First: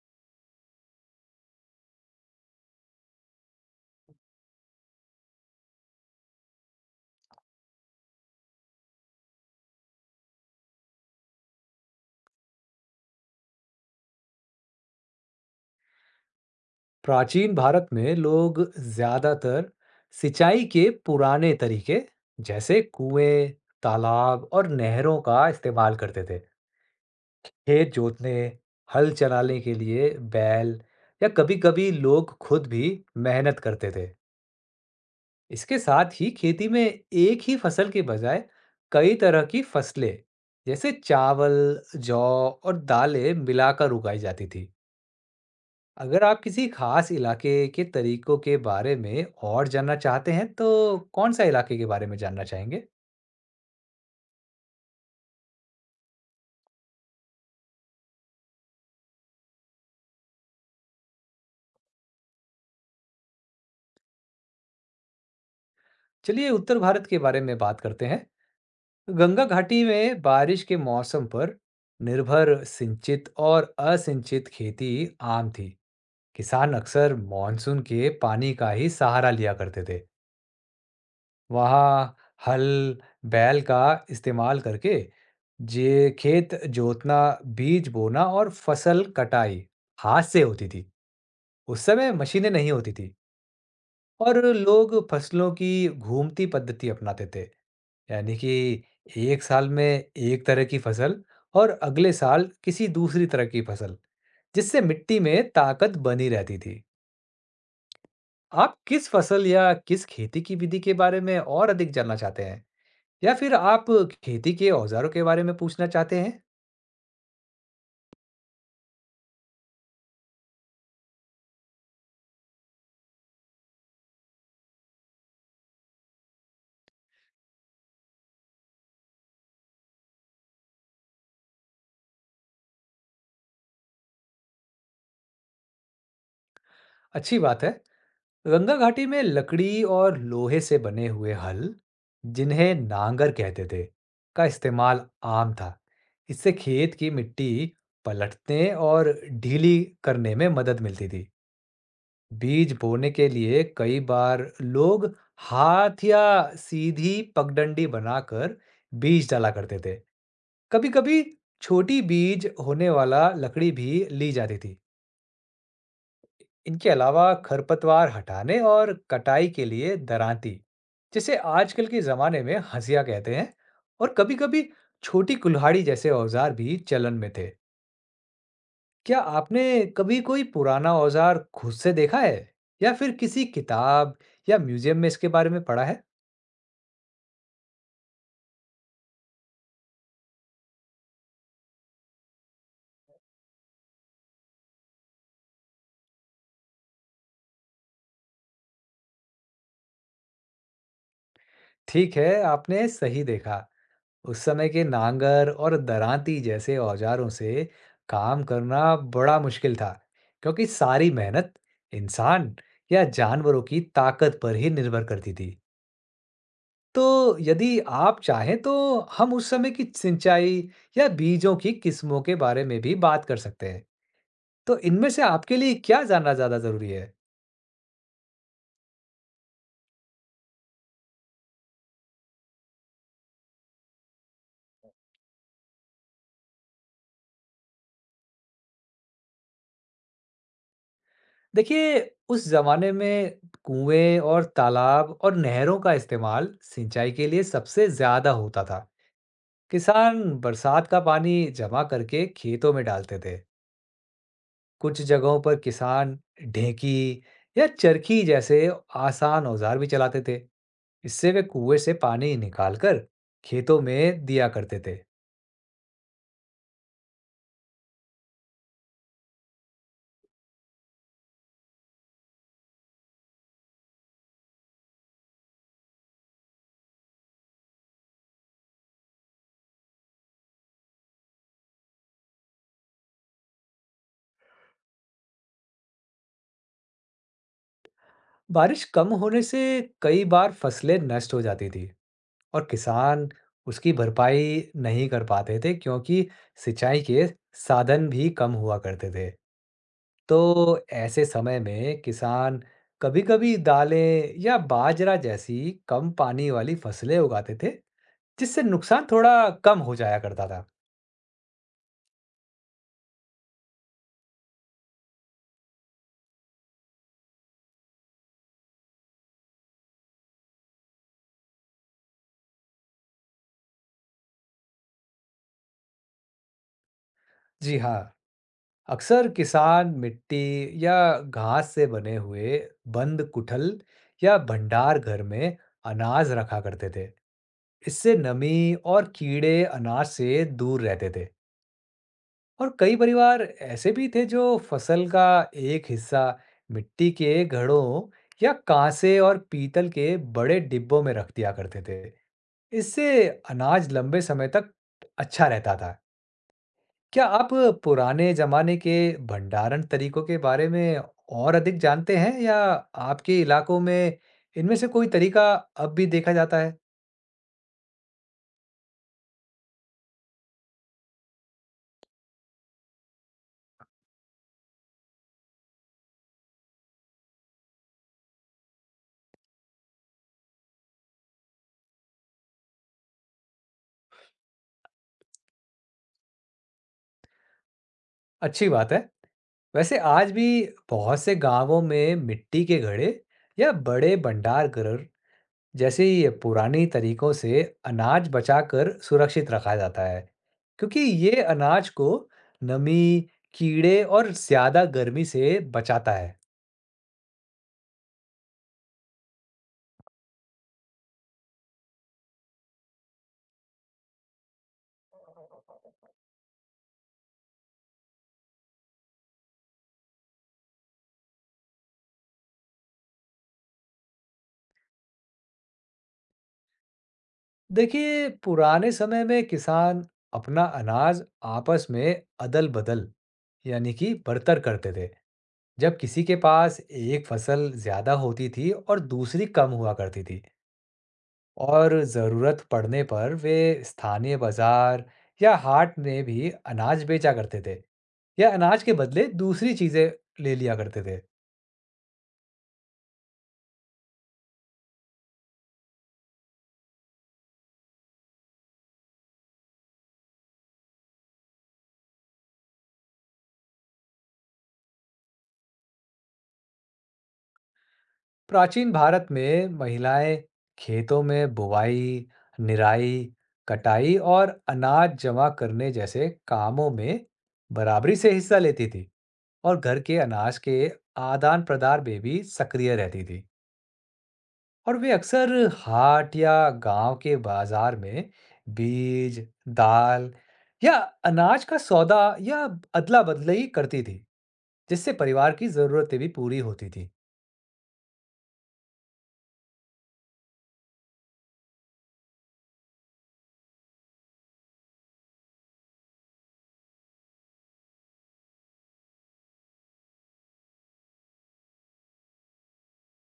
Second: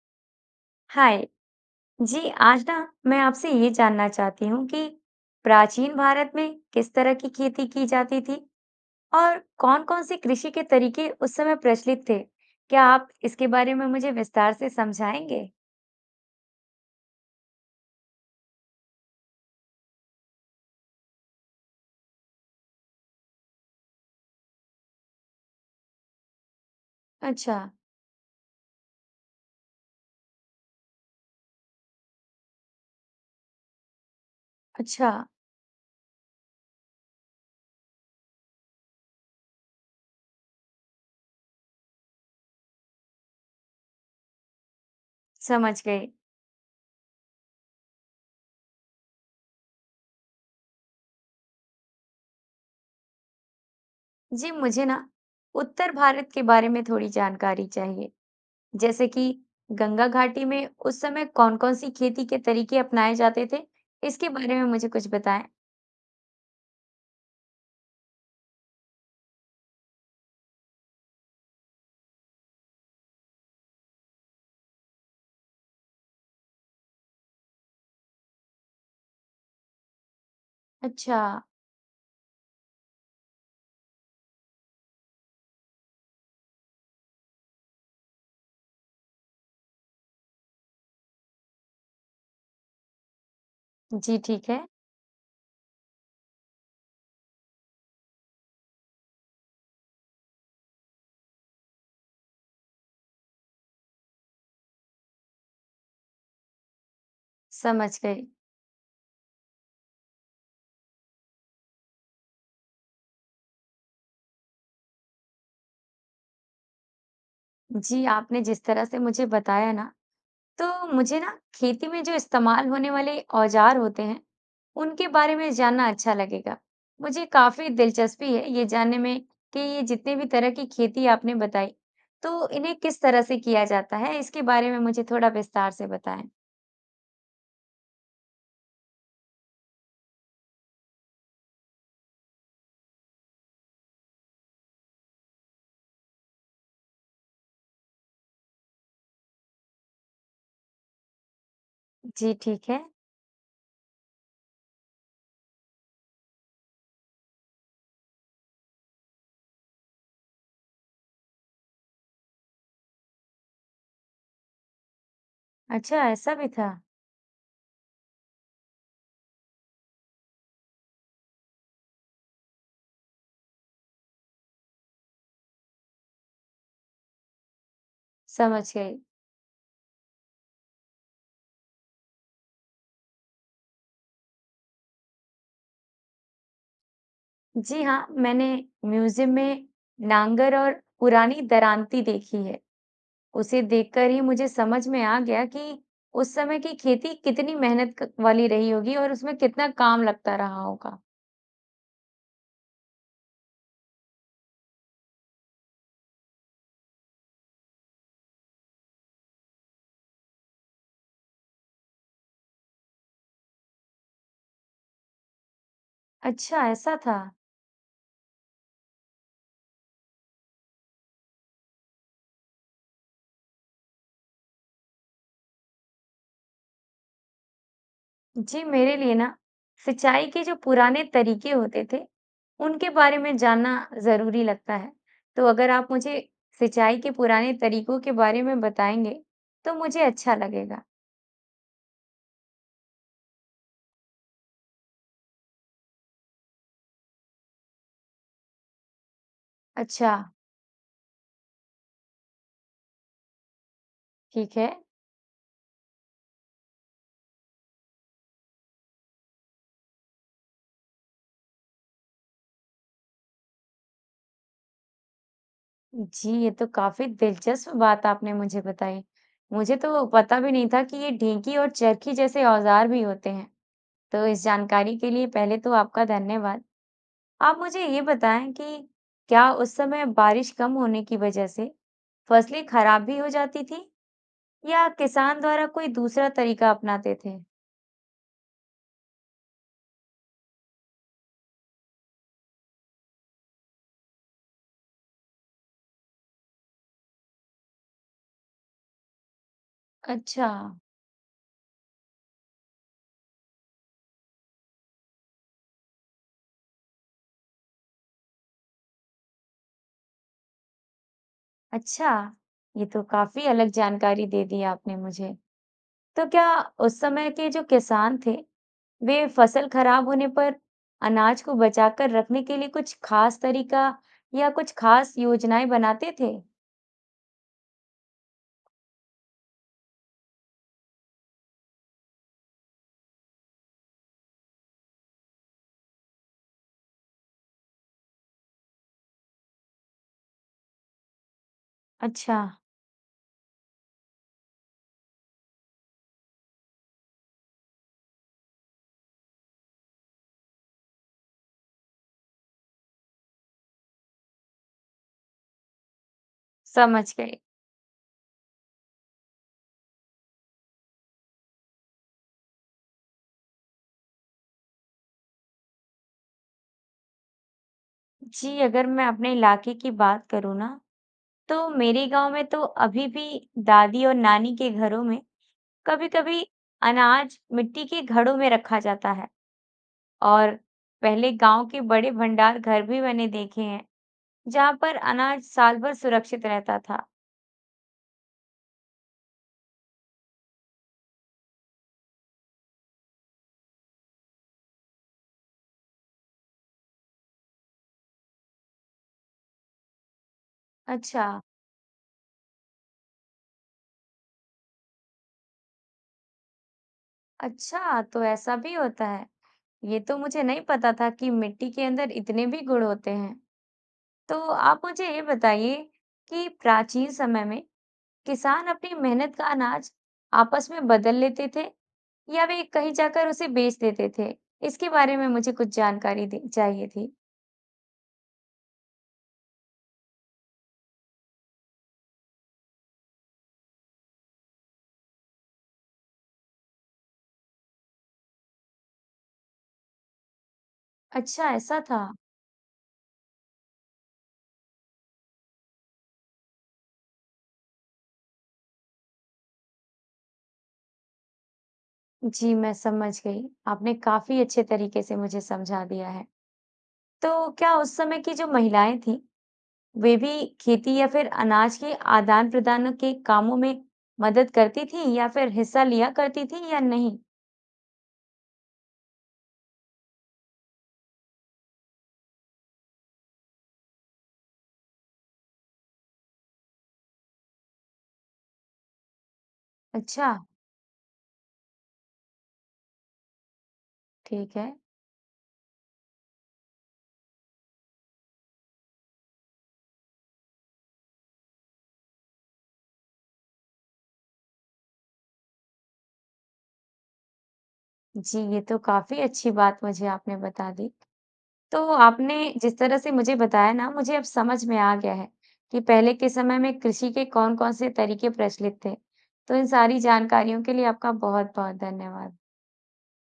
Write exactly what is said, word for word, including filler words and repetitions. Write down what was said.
हाय जी। आज ना मैं आपसे ये जानना चाहती हूँ कि प्राचीन भारत में किस तरह की खेती की जाती थी और कौन-कौन से कृषि के तरीके उस समय प्रचलित थे। क्या आप इसके बारे में मुझे विस्तार से समझाएंगे? प्राचीन भारत में लोग ज्यादातर सिंचाई के पुराने तरीके जैसे कुएं, तालाब और नहरों का इस्तेमाल करते थे। अच्छा। खेत जोतने, हल चलाने के लिए बैल या कभी-कभी लोग खुद भी मेहनत करते थे। अच्छा, इसके साथ ही खेती में एक ही फसल के बजाय कई तरह की फसलें जैसे चावल, जौ और दालें मिलाकर उगाई जाती थी। समझ गए। अगर आप किसी खास इलाके के तरीकों के बारे में और जानना चाहते हैं, तो कौन-सा इलाके के बारे में जानना चाहेंगे? जी मुझे ना उत्तर भारत के बारे में थोड़ी जानकारी चाहिए, जैसे कि गंगा घाटी में उस समय कौन-कौन सी खेती के तरीके अपनाए जाते थे, इसके बारे में मुझे कुछ बताएं। चलिए, उत्तर भारत के बारे में बात करते हैं। गंगा घाटी में बारिश के मौसम पर निर्भर सिंचित और असिंचित खेती आम थी। किसान अक्सर मानसून के पानी का ही सहारा लिया करते थे। अच्छा। वहाँ हल, बैल का इस्तेमाल करके जे खेत जोतना, बीज बोना और फसल कटाई हाथ से होती थी। उस समय मशीनें नहीं होती थी, जी और ठीक है। लोग फसलों की घूमती पद्धति अपनाते थे, यानी कि एक साल में एक तरह की फसल और अगले साल किसी दूसरी तरह की फसल, जिससे मिट्टी में ताकत बनी रहती थी। समझ गई। आप किस फसल या किस खेती की विधि के बारे में और अधिक जानना चाहते हैं, या फिर आप खेती के औजारों के बारे में पूछना चाहते हैं? जी, आपने जिस तरह से मुझे बताया ना, तो मुझे ना खेती में जो इस्तेमाल होने वाले औज़ार होते हैं, उनके बारे में जानना अच्छा लगेगा। मुझे काफ़ी दिलचस्पी है ये जानने में कि ये जितने भी तरह की खेती आपने बताई, तो इन्हें किस तरह से किया जाता है, इसके बारे में मुझे थोड़ा विस्तार से बताएँ। अच्छी बात है। गंगा घाटी में लकड़ी और लोहे से बने हुए हल, जिन्हें नांगर कहते थे, का इस्तेमाल आम था। इससे खेत की मिट्टी पलटने और ढीली करने में मदद मिलती थी। जी, ठीक बीज है। बोने के लिए कई बार लोग हाथ या सीधी पगडंडी बनाकर बीज डाला करते थे। कभी-कभी छोटी बीज होने वाला लकड़ी भी ली जाती थी। अच्छा, ऐसा भी था। इनके अलावा खरपतवार हटाने और कटाई के लिए दरांती, जिसे आजकल के ज़माने में हंसिया कहते हैं, और कभी-कभी छोटी कुल्हाड़ी जैसे औजार भी चलन में थे। समझ गई। क्या आपने कभी कोई पुराना औजार खुद से देखा है, या फिर किसी किताब या म्यूजियम में इसके बारे में पढ़ा है? जी हाँ, मैंने म्यूज़ियम में नांगर और पुरानी दरांती देखी है। उसे देखकर ही मुझे समझ में आ गया कि उस समय की खेती कितनी मेहनत क- वाली रही होगी और उसमें कितना काम लगता रहा होगा। ठीक है, आपने सही देखा। उस समय के नांगर और दरांती जैसे औजारों से काम करना बड़ा मुश्किल था, क्योंकि सारी मेहनत इंसान या जानवरों की ताकत पर ही निर्भर करती थी। अच्छा, ऐसा था। तो यदि आप चाहें, तो हम उस समय की सिंचाई या बीजों की किस्मों के बारे में भी बात कर सकते हैं। तो इनमें से आपके लिए क्या जानना ज़्यादा ज़रूरी है? जी, मेरे लिए ना सिंचाई के जो पुराने तरीके होते थे, उनके बारे में जानना जरूरी लगता है। तो अगर आप मुझे सिंचाई के पुराने तरीकों के बारे में बताएंगे, तो मुझे अच्छा लगेगा। देखिए, उस जमाने में कुएं और तालाब और नहरों का इस्तेमाल सिंचाई के लिए सबसे ज़्यादा होता था। अच्छा, किसान बरसात का पानी जमा करके खेतों में डालते थे। ठीक है। कुछ जगहों पर किसान ढेंकी या चरखी जैसे आसान औजार भी चलाते थे। इससे वे कुएं से पानी निकालकर खेतों में दिया करते थे। जी, ये तो काफ़ी दिलचस्प बात आपने मुझे बताई। मुझे तो पता भी नहीं था कि ये ढेंकी और चरखी जैसे औज़ार भी होते हैं। तो इस जानकारी के लिए पहले तो आपका धन्यवाद। आप मुझे ये बताएँ कि क्या उस समय बारिश कम होने की वजह से फसलें खराब भी हो जाती थीं या किसान द्वारा कोई दूसरा तरीका अपनाते थे? बारिश कम होने से कई बार फसलें नष्ट हो जाती थी, और किसान उसकी भरपाई नहीं कर पाते थे, क्योंकि सिंचाई के साधन भी कम हुआ करते थे। अच्छा, तो ऐसे समय में किसान कभी-कभी दालें या बाजरा जैसी कम पानी वाली फसलें उगाते थे, जिससे नुकसान थोड़ा कम हो जाया करता था। अच्छा। ये तो काफ़ी अलग जानकारी दे दी आपने मुझे। तो क्या उस समय के जो किसान थे, वे फसल खराब होने पर अनाज को बचाकर रखने के लिए कुछ खास तरीका या कुछ खास योजनाएं बनाते थे? जी हाँ, अक्सर किसान मिट्टी या घास से बने हुए बंद कुठल या भंडार घर में अनाज रखा करते थे। इससे नमी और कीड़े अनाज से दूर रहते थे। अच्छा, और कई परिवार ऐसे भी थे, जो फसल का एक हिस्सा मिट्टी के घड़ों या कांसे और पीतल के बड़े डिब्बों में रख दिया करते थे। इससे अनाज लंबे समय तक अच्छा रहता था। समझ क्या गए। आप पुराने जमाने के भंडारण तरीकों के बारे में और अधिक जानते हैं, या आपके इलाकों में इनमें से कोई तरीका अब भी देखा जाता है? जी अगर मैं अपने इलाके की बात करूँ ना, तो मेरे गांव में तो अभी भी दादी और नानी के घरों में कभी-कभी अनाज मिट्टी के घड़ों में रखा जाता है और पहले गांव के बड़े भंडार घर भी मैंने देखे हैं जहां पर अनाज साल भर सुरक्षित रहता था। अच्छी बात है। वैसे आज भी बहुत से गांवों में मिट्टी के घड़े या बड़े भंडार घर जैसे ये पुराने तरीकों से अनाज बचाकर सुरक्षित रखा जाता है, क्योंकि अच्छा। ये अनाज को नमी, कीड़े और ज्यादा गर्मी से बचाता है। अच्छा, तो ऐसा भी होता है। ये तो मुझे नहीं पता था कि मिट्टी के अंदर इतने भी गुण होते हैं। तो आप मुझे ये बताइए कि प्राचीन समय में किसान अपनी मेहनत का अनाज आपस में बदल लेते थे या वे कहीं जाकर उसे बेच देते थे? इसके बारे में मुझे कुछ जानकारी दे- चाहिए थी। देखिए, पुराने समय में किसान अपना अनाज आपस में अदल-बदल, यानी कि बर्तर करते थे, जब किसी के पास एक फसल ज्यादा होती थी और दूसरी कम हुआ करती थी। अच्छा, ऐसा और था। जरूरत पड़ने पर वे स्थानीय बाजार या हाट में भी अनाज बेचा करते थे, या अनाज के बदले दूसरी चीजें ले लिया करते थे। जी, मैं समझ गई। आपने काफी अच्छे तरीके से मुझे समझा दिया है। तो क्या उस समय की जो महिलाएं थीं, वे भी खेती या फिर अनाज के आदान-प्रदान के कामों में मदद करती थीं या फिर हिस्सा लिया करती थीं या नहीं? प्राचीन भारत में महिलाएं खेतों में बुवाई, निराई, कटाई और अनाज जमा करने जैसे कामों में बराबरी से हिस्सा लेती थी, और घर के अच्छा, अनाज के आदान-प्रदान में भी सक्रिय रहती थी। ठीक है। और वे अक्सर हाट या गांव के बाजार में बीज, दाल या अनाज का सौदा या अदला-बदली करती थी, जिससे परिवार की ज़रूरतें भी पूरी होती थी। जी, ये तो काफ़ी अच्छी बात मुझे आपने बता दी। तो आपने जिस तरह से मुझे बताया ना, मुझे अब समझ में आ गया है कि पहले के समय में कृषि के कौन-कौन से तरीके प्रचलित थे। तो इन सारी जानकारियों के लिए आपका बहुत-बहुत धन्यवाद।